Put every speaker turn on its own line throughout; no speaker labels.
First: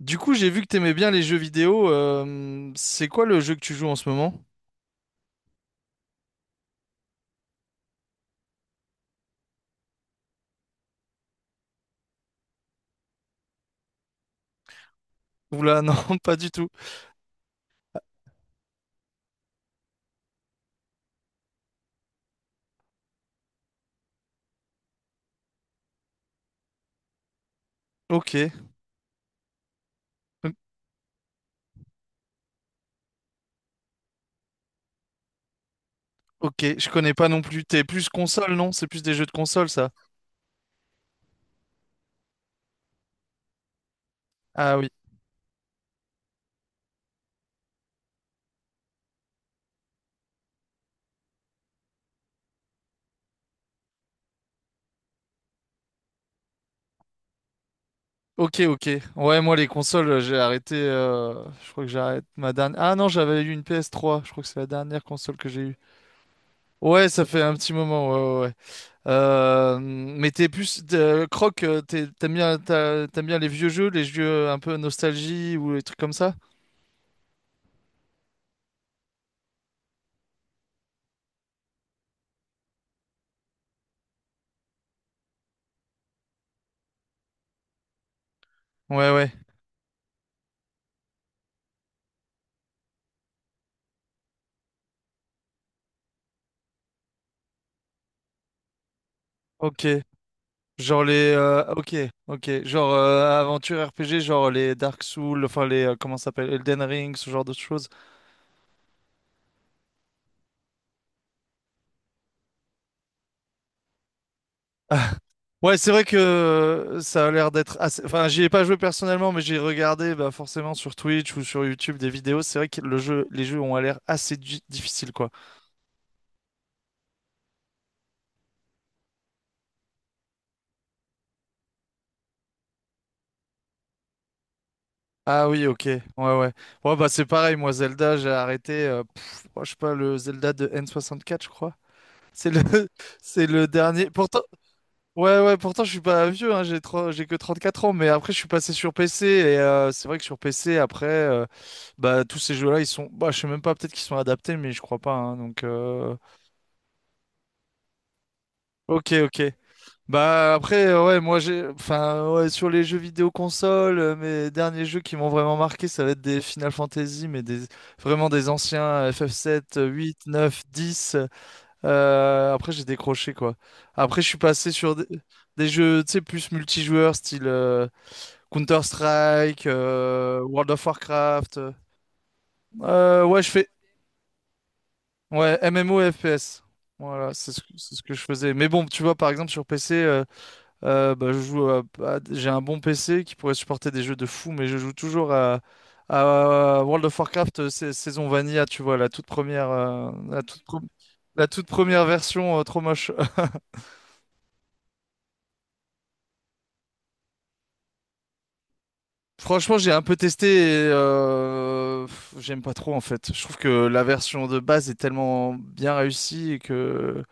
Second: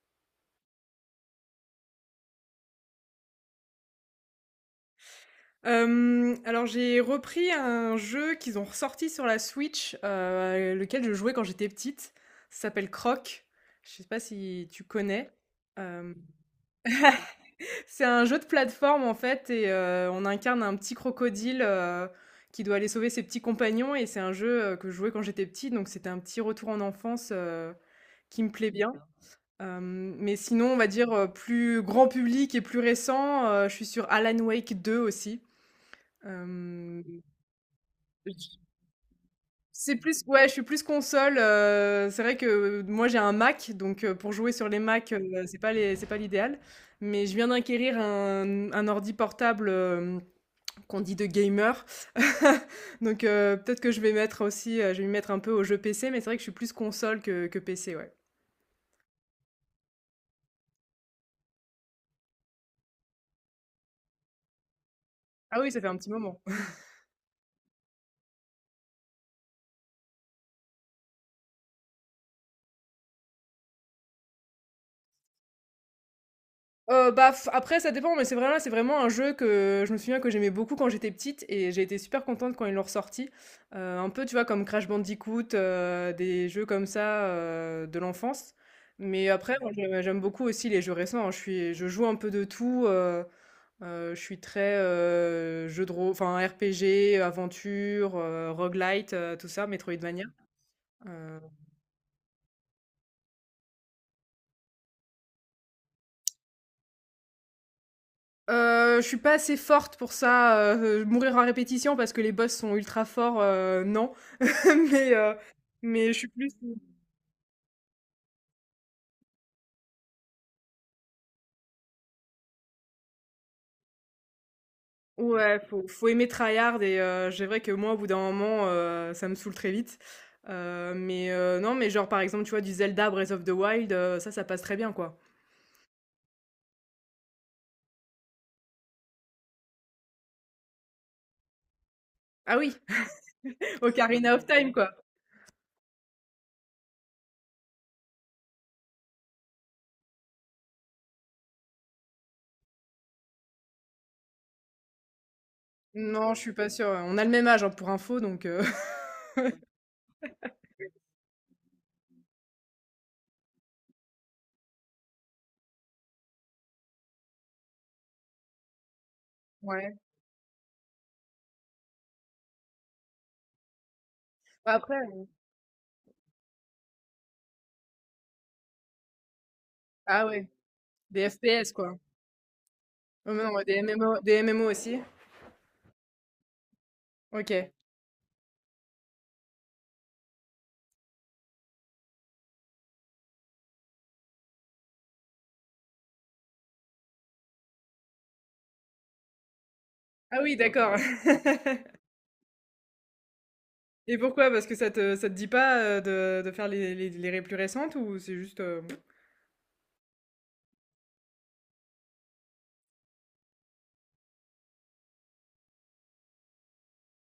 Du coup, j'ai vu que t'aimais bien les jeux vidéo. C'est quoi le jeu que tu joues en ce moment?
Alors j'ai repris un jeu qu'ils ont ressorti sur la Switch, lequel je jouais quand j'étais petite. Ça s'appelle Croc. Je sais pas si tu connais?
Oula, non,
Hem,
pas du tout.
c'est un jeu de plateforme en fait et on incarne un petit crocodile, qui doit aller sauver ses petits compagnons et c'est un jeu, que je jouais quand j'étais petite, donc c'était un petit retour en enfance,
Ok,
qui me plaît bien. D'accord. Mais sinon, on va dire, plus grand public et plus récent, je suis sur Alan Wake 2 aussi.
ok, je
Hem
connais pas non plus. T'es plus console, non? C'est plus des jeux de console, ça?
C'est plus ouais, je suis plus console, c'est vrai que moi j'ai un Mac, donc pour jouer sur
Ah
les
oui.
Mac c'est pas l'idéal. Mais je viens d'acquérir un ordi portable, qu'on dit de gamer. Donc peut-être que je vais mettre aussi, je vais m'y mettre un peu aux jeux PC, mais c'est vrai que je suis plus console que PC, ouais.
Ok, ok. Ouais, moi, les consoles, j'ai arrêté. Je crois que j'arrête ma dernière. Ah non, j'avais eu une PS3. Je crois que c'est la dernière console que j'ai
Ah oui,
eue.
ça fait un petit moment.
Ouais, ça fait un petit moment. Ouais, ouais, ouais. Mais t'es plus. Croc, t'aimes bien, t'aimes bien les vieux jeux, les jeux un peu nostalgie ou les trucs comme ça?
Bah, f après ça dépend, mais c'est vraiment un jeu que je me souviens que j'aimais beaucoup quand j'étais petite et j'ai été super contente quand ils l'ont ressorti. Un peu, tu vois, comme Crash Bandicoot, des jeux comme ça, de l'enfance.
Ouais,
Mais
ouais.
après, moi, je j'aime beaucoup aussi les jeux récents, hein. Je joue un peu de tout, je suis très, jeu de rô enfin RPG, aventure, roguelite, tout ça,
Ok.
Metroidvania. Heu
Ok, ok. Genre aventure RPG, genre les Dark Souls, comment ça s'appelle? Elden Ring, ce genre de choses.
je suis pas assez forte pour ça, mourir à répétition parce que les boss sont ultra forts, non. Mais, heu,
Ouais, c'est vrai
mais
que
je suis plus
ça a l'air d'être assez... Enfin, j'y ai pas joué personnellement, mais j'ai regardé bah, forcément sur Twitch ou sur YouTube des vidéos. C'est vrai que le jeu, les jeux ont l'air assez difficiles, quoi.
ouais, faut aimer tryhard et c'est vrai que moi, au bout d'un moment, ça me saoule très vite. Mais, non, mais genre, par exemple, tu vois, du Zelda Breath of the Wild, ça, ça passe très bien, quoi.
Ah oui, ok. Ouais, ouais. Ouais, bah c'est pareil, moi, Zelda, j'ai arrêté, pff, oh, je sais pas, le Zelda de N64, je crois. C'est
Ah
le,
oui,
c'est le dernier.
Ocarina
Pourtant,
of Time, quoi.
ouais, ouais, pourtant je suis pas vieux, hein, j'ai que 34 ans, mais après je suis passé sur PC et c'est vrai que sur PC, après, bah, tous ces jeux-là, ils sont, bah, je sais même pas, peut-être qu'ils sont adaptés, mais je crois pas, hein, donc,
Non, je suis pas sûre, ouais. On a le même âge, hein, pour info, donc,
ok, ok. Bah, après, ouais, enfin, ouais, sur les jeux vidéo console, mes derniers jeux qui m'ont vraiment marqué, ça va être des Final Fantasy, vraiment des anciens FF7
ouais.
8, 9, 10. Après, j'ai décroché, quoi. Après, je suis passé
Bah,
sur
après
des jeux, tu sais, plus multijoueurs, style. Counter-Strike,
ah ouais,
World of
des
Warcraft.
FPS, quoi. Oh
Ouais,
mais
je
non, ouais,
fais.
des MMO aussi?
Ouais, MMO et FPS. Voilà,
OK.
c'est ce que je faisais. Mais bon, tu vois, par exemple, sur PC, bah, je joue à- j'ai un bon PC qui pourrait supporter des jeux de fou, mais je joue toujours à World of Warcraft saison Vanilla, tu vois, la toute première,
Ah oui, d'accord.
la toute première version, trop moche.
Et pourquoi? Parce que ça te dit pas, de faire les ré plus récentes ou c'est juste,
Franchement, j'ai un peu testé et pff, j'aime pas trop en fait. Je trouve que la version de base est tellement bien réussie et que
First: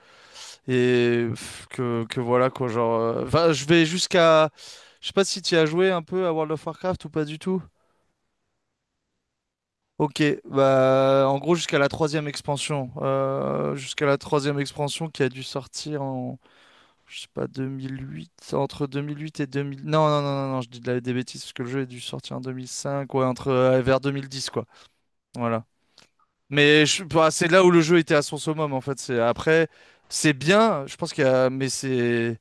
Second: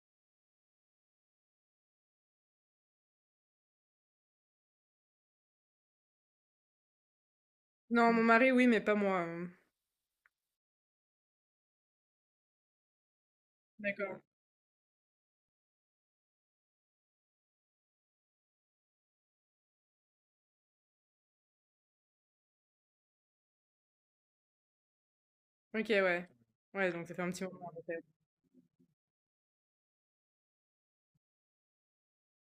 et pff, que voilà quoi, genre enfin, je vais jusqu'à je sais pas si tu as joué un peu à World of Warcraft ou pas du tout.
non, mon mari, oui, mais pas moi.
OK, bah en gros jusqu'à la troisième expansion, jusqu'à la
D'accord.
troisième expansion qui a dû sortir en je sais pas 2008. Entre 2008 et 2000. Non non non non, non je dis des bêtises parce que le jeu a dû sortir en 2005, ouais entre vers 2010, quoi. Voilà.
OK, ouais. Ouais, donc ça fait
Bah,
un petit
c'est là
moment,
où le
en
jeu
effet.
était à son summum, en fait. C'est après, c'est bien, je pense qu'il y a, mais c'est,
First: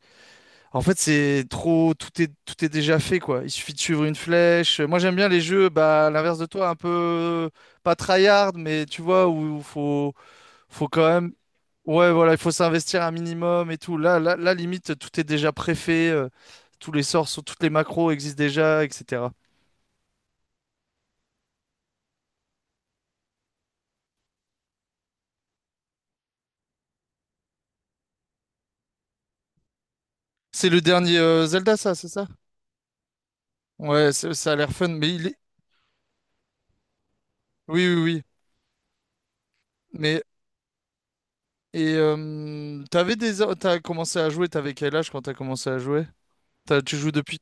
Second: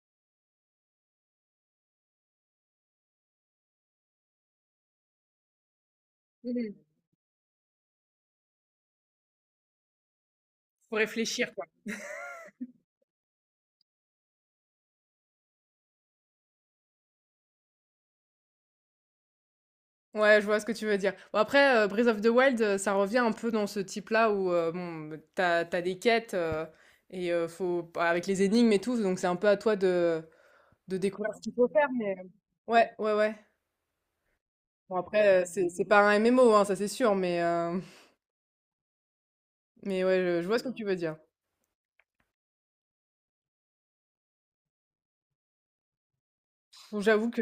en fait, c'est trop, tout est, Tout est déjà fait, quoi. Il suffit de suivre une flèche. Moi, j'aime bien les jeux, bah, à l'inverse de toi, un
Mmh.
peu, pas tryhard, mais tu vois, où, il faut, faut
Faut
quand même,
réfléchir, quoi.
ouais, voilà, il faut s'investir un minimum et tout. Là, limite, tout est déjà préfait, tous les sorts, toutes les macros existent déjà, etc.
Ouais, je vois ce que tu veux dire. Bon après, Breath of the Wild, ça revient un peu dans ce type-là où, bon, bah, t'as des quêtes, et faut bah, avec les énigmes et tout, donc c'est un peu à toi de
C'est le
ouais,
dernier,
découvrir ce qu'il faut
Zelda,
faire,
ça, c'est
mais
ça?
ouais, ouais, ouais.
Ouais, ça a l'air fun,
Bon
mais il est,
après, c'est pas un MMO, hein, ça c'est sûr, mais heu,
oui, oui, oui.
mais ouais,
Mais
je vois ce que tu veux dire.
T'as commencé à jouer, t'avais quel âge quand t'as commencé à jouer? Tu
Bon,
joues
j'avoue
depuis
que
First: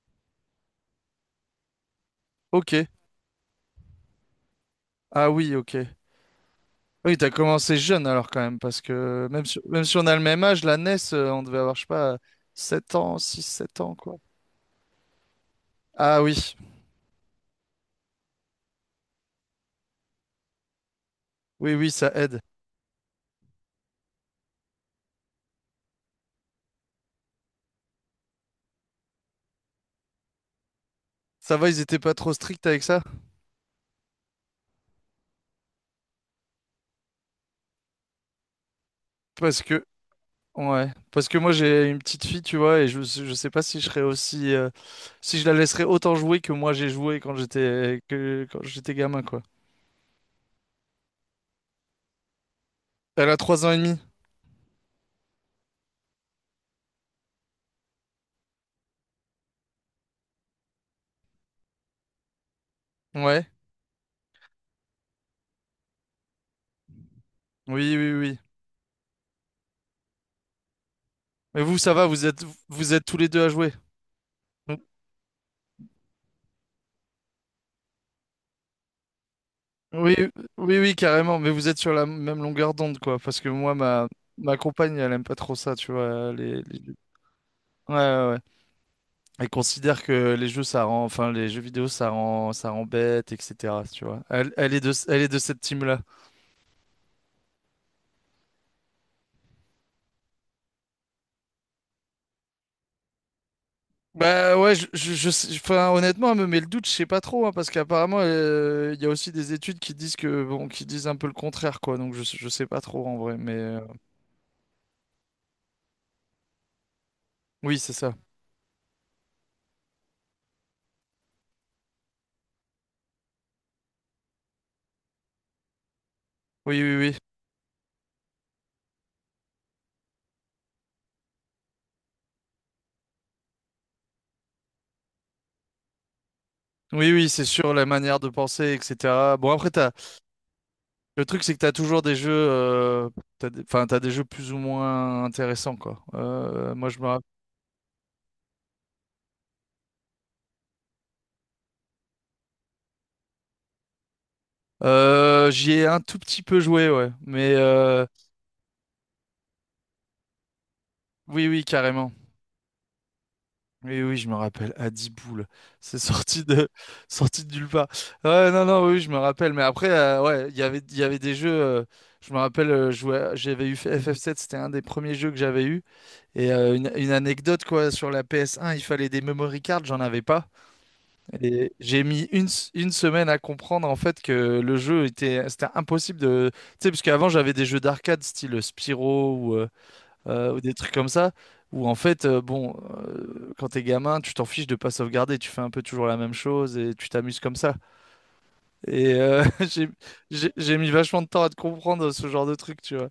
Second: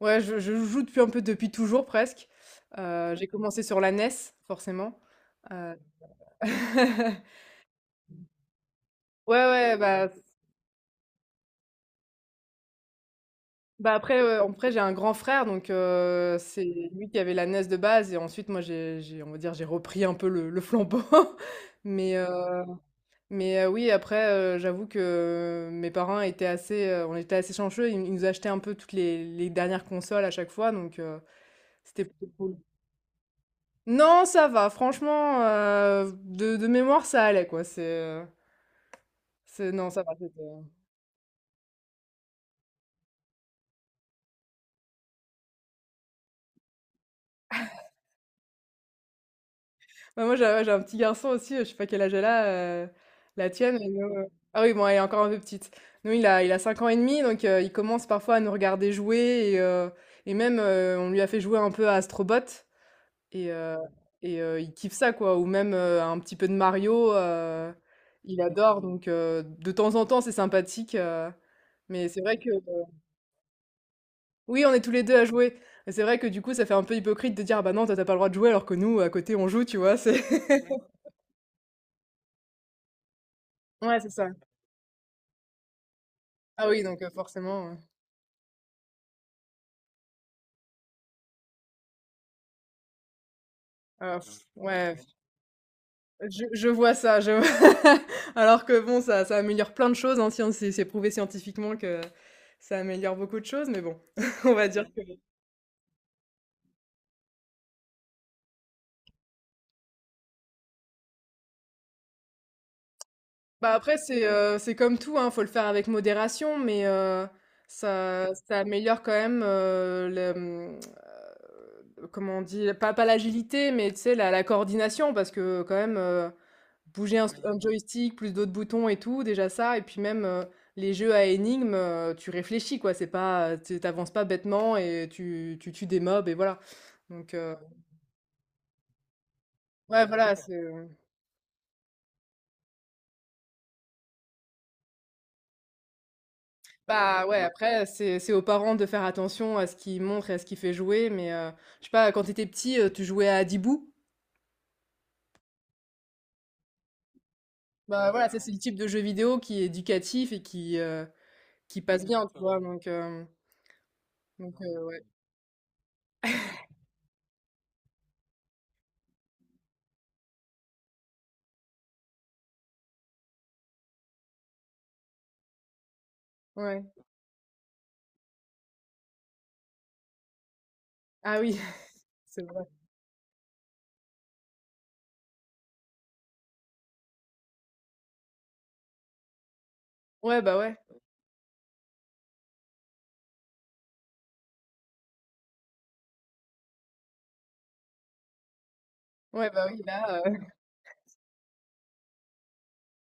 ouais, je joue depuis un peu depuis toujours presque.
Ok.
J'ai commencé sur la NES forcément,
Ah oui, ok.
heu
Oui, t'as commencé jeune alors quand même, parce que
ouais, ouais,
même si on a le même âge, la NES, on devait avoir, je sais pas, 7 ans, 6 7 ans, quoi.
après j'ai un grand frère donc
Ah oui,
c'est lui qui avait la NES de base et ensuite moi j'ai on va dire j'ai repris un peu le flambeau.
oui, oui, ça
mais heu,
aide.
mais oui après, j'avoue que mes parents étaient assez, on était assez chanceux, ils nous achetaient un peu toutes les dernières consoles à chaque fois donc
Ça va, ils étaient
c'était
pas
plutôt
trop
cool.
stricts avec ça?
Non, ça va, franchement, de mémoire, ça allait quoi,
Parce
c'est
que,
non, ça va, c'était.
ouais, parce que moi j'ai une petite fille, tu vois, et je sais pas si je serais aussi, si je la laisserais autant jouer que moi j'ai joué quand quand j'étais gamin, quoi.
Bah, moi, j'ai ouais, j'ai un petit garçon aussi, je sais pas quel âge elle a,
Elle a
la
trois ans et
tienne, elle
demi.
a ah oui, bon, elle est encore un peu petite. Nous, il a 5 ans et demi, donc il commence parfois à nous regarder jouer et même, on lui a fait jouer un peu à Astrobot
Ouais.
et heu il kiffe ça quoi ou même, un petit peu de Mario,
Oui, oui, oui.
il adore donc de temps en temps, c'est sympathique,
Mais vous, ça va,
mais c'est vrai que
vous êtes tous les deux à jouer.
Oui, on est tous les 2 à jouer. Et c'est vrai que du coup, ça fait un peu hypocrite de dire: «Ah bah non, toi, t'as pas le droit de jouer», alors que nous, à côté, on joue, tu vois?
Oui,
C'est
oui, oui, carrément. Mais vous êtes sur la même longueur d'onde, quoi. Parce que
ouais, c'est ça.
ma compagne, elle aime pas trop ça, tu vois.
Ah oui,
Les
donc forcément,
Ouais, ouais, ouais. Elle considère que les jeux, ça rend, enfin, les jeux vidéo, ça rend bête, etc. Tu
alors
vois.
pff, ouais,
Elle est de cette team-là.
je vois ça, je alors que bon, ça améliore plein de choses, hein, scien c'est prouvé scientifiquement que ça améliore beaucoup de choses, mais bon, on
Bah
va
ouais,
dire que
enfin, honnêtement, elle me met le doute, je sais pas trop, hein, parce qu'apparemment, il y a aussi des études qui disent que, bon, qui disent un peu le contraire, quoi, donc je sais pas trop en vrai, mais
bah, après, c'est comme tout, hein, faut le faire avec modération, mais
oui, c'est ça.
ça améliore quand même, le, mmh comment on dit? Pas l'agilité, mais tu sais, la coordination parce que quand même,
Oui, oui, oui.
bouger un Oui. un joystick, plus d'autres boutons et tout, déjà ça et puis même, les jeux à énigmes, tu réfléchis quoi, c'est pas, tu tu pas bêtement et tu tues des mobs et voilà.
Oui, oui,
Donc,
c'est sûr, la manière de penser, etc. Bon, après,
ouais, voilà, c'est,
le truc, c'est que t'as toujours des jeux, enfin, t'as des jeux plus ou moins intéressants, quoi. Moi, je me rappelle.
bah, ouais, après c'est aux parents de faire attention à ce qu'ils montrent et à ce qu'ils fait jouer mais, je sais pas, quand t'étais petit, tu jouais à dibou.
J'y ai un tout petit peu joué, ouais, mais
Bah, voilà, ça c'est le type de jeu vidéo qui est éducatif et qui, heu,
oui, oui,
qui passe
carrément.
bien, tu vois? Donc, hem
Oui, oui, je me
Donc,
rappelle,
ouais.
Adiboules, c'est sorti de, sorti de nulle part. Ouais, non, non, oui, je me rappelle, mais après, ouais, il y avait des jeux, je me rappelle, j'avais eu FF7, c'était un des premiers jeux que j'avais eu, et
Ouais.
une anecdote, quoi, sur la PS1, il fallait des memory cards, j'en avais pas,
Ah oui,
et j'ai mis
c'est vrai.
une semaine à comprendre, en fait, que c'était impossible de, tu sais, parce qu'avant, j'avais des jeux d'arcade, style Spyro,
Ouais, bah
ou des
ouais.
trucs comme ça, où en fait, bon, quand t'es gamin, tu t'en fiches de pas sauvegarder, tu fais un peu toujours la même chose et tu t'amuses comme ça. Et
Ouais, bah oui, là.
j'ai mis vachement de temps à te comprendre ce genre de truc, tu vois.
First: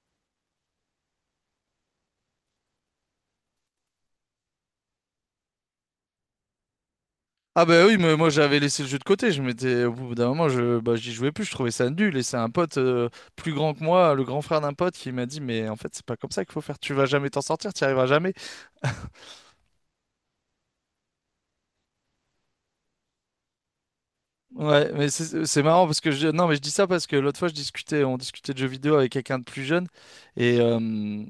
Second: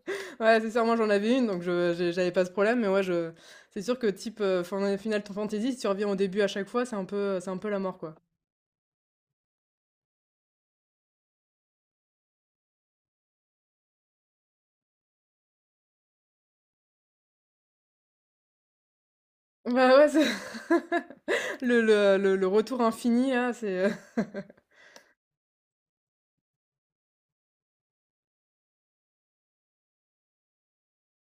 Ouais, c'est sûr, moi j'en avais une, donc j'avais pas ce problème, mais ouais, je... C'est sûr que type Final Fantasy, si tu reviens au début à chaque fois, c'est un
Ah
peu la
bah oui,
mort, quoi.
mais moi j'avais laissé le jeu de côté, au bout d'un moment, bah, j'y jouais plus, je trouvais ça nul, et c'est un pote plus grand que moi, le grand frère d'un pote, qui m'a dit, mais en fait, c'est pas comme ça qu'il faut faire, tu vas jamais t'en sortir, t'y arriveras jamais.
Bah ouais, le retour infini, là, c'est.
Ouais, mais c'est marrant parce que non, mais je dis ça parce que l'autre fois on discutait de jeux vidéo avec quelqu'un de plus jeune et, euh,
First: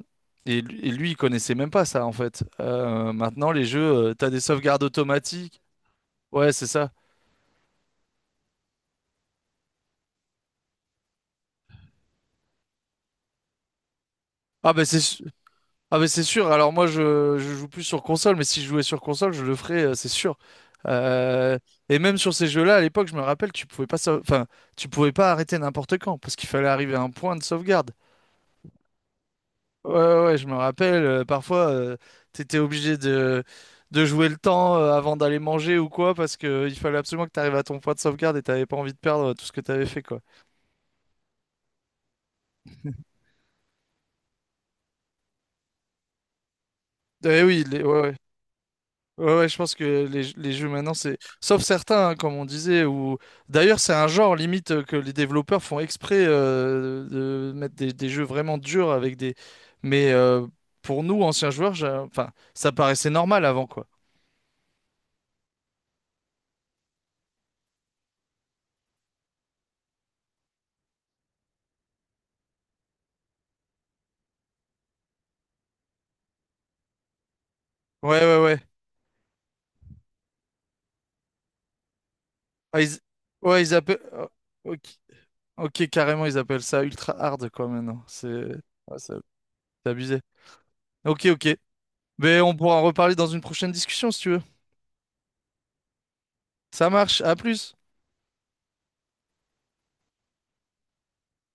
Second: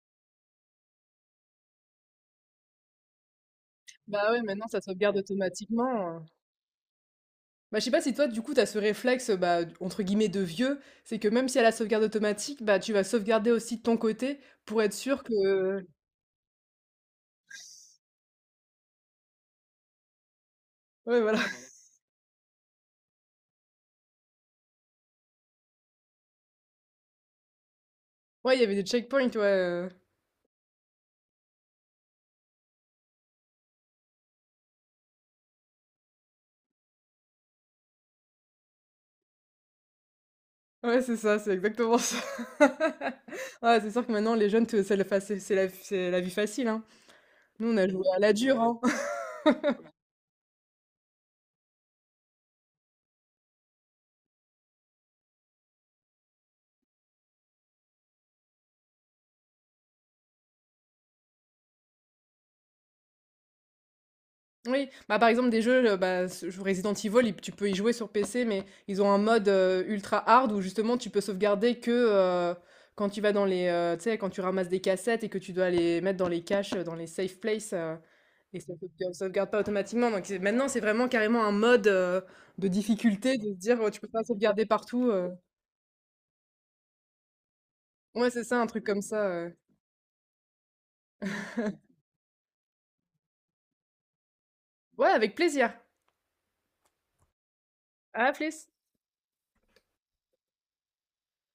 et, lui, et lui, il connaissait même pas ça en fait. Maintenant les jeux, t'as
Bah
des
ouais, maintenant ça
sauvegardes
sauvegarde
automatiques.
automatiquement.
Ouais, c'est ça.
Bah je sais pas si toi du coup t'as ce réflexe bah entre guillemets de vieux, c'est que même si elle a la sauvegarde automatique, bah tu vas sauvegarder aussi de ton côté
Ah
pour
ben
être
c'est su-
sûr que
ah ben c'est sûr. Alors je joue plus sur console, mais si je jouais sur console, je le ferais, c'est sûr.
ouais voilà.
Euh, et même sur ces jeux-là, à l'époque, je me rappelle, tu pouvais pas, sau- enfin, tu pouvais pas arrêter n'importe quand parce qu'il fallait arriver à un point de sauvegarde.
Ouais, il y avait des checkpoints, ouais,
Ouais, ouais, ouais, je me rappelle, parfois, t'étais obligé de, de jouer le temps avant d'aller manger ou quoi, parce que il fallait absolument que t'arrives à ton point de sauvegarde et t'avais pas envie de perdre tout ce que t'avais fait, quoi.
ouais, c'est ça, c'est exactement ça. Ouais, c'est sûr que maintenant les jeunes te c'est la fa c'est la vie facile, hein.
Eh oui,
Nous, on
les-
a
ouais,
joué
ouais.
à la dure, hein.
Ouais, ouais, je pense que les jeux maintenant, c'est... Sauf certains, hein, comme on disait, ou... D'ailleurs, c'est un genre, limite, que les développeurs font exprès de mettre des jeux vraiment durs avec des... Mais pour nous, anciens joueurs, enfin, ça paraissait normal avant, quoi.
Oui, bah, par exemple des jeux, bah, ce je Resident Evil, il tu peux y jouer sur PC, mais ils ont un mode, ultra hard où justement tu peux sauvegarder que, heu, quand tu vas dans tu sais, quand tu ramasses des cassettes et que tu dois les mettre dans les caches, dans les safe places.
Ouais, ouais, ouais.
Et ça sauvegarde pas automatiquement, donc c'est maintenant, c'est vraiment carrément un mode, de
Ah, ils...
difficulté de se
Ouais, ils
dire,
appellent...
tu peux pas sauvegarder partout,
Ok, carrément, ils appellent ça ultra hard, quoi, maintenant.
ouais, c'est ça, un truc
Ouais,
comme
c'est-
ça,
c'est abusé. Ok, ok. Mais on pourra en reparler dans une prochaine discussion, si tu veux.
Ouais, avec plaisir.
Ça marche, à plus.
À la plus.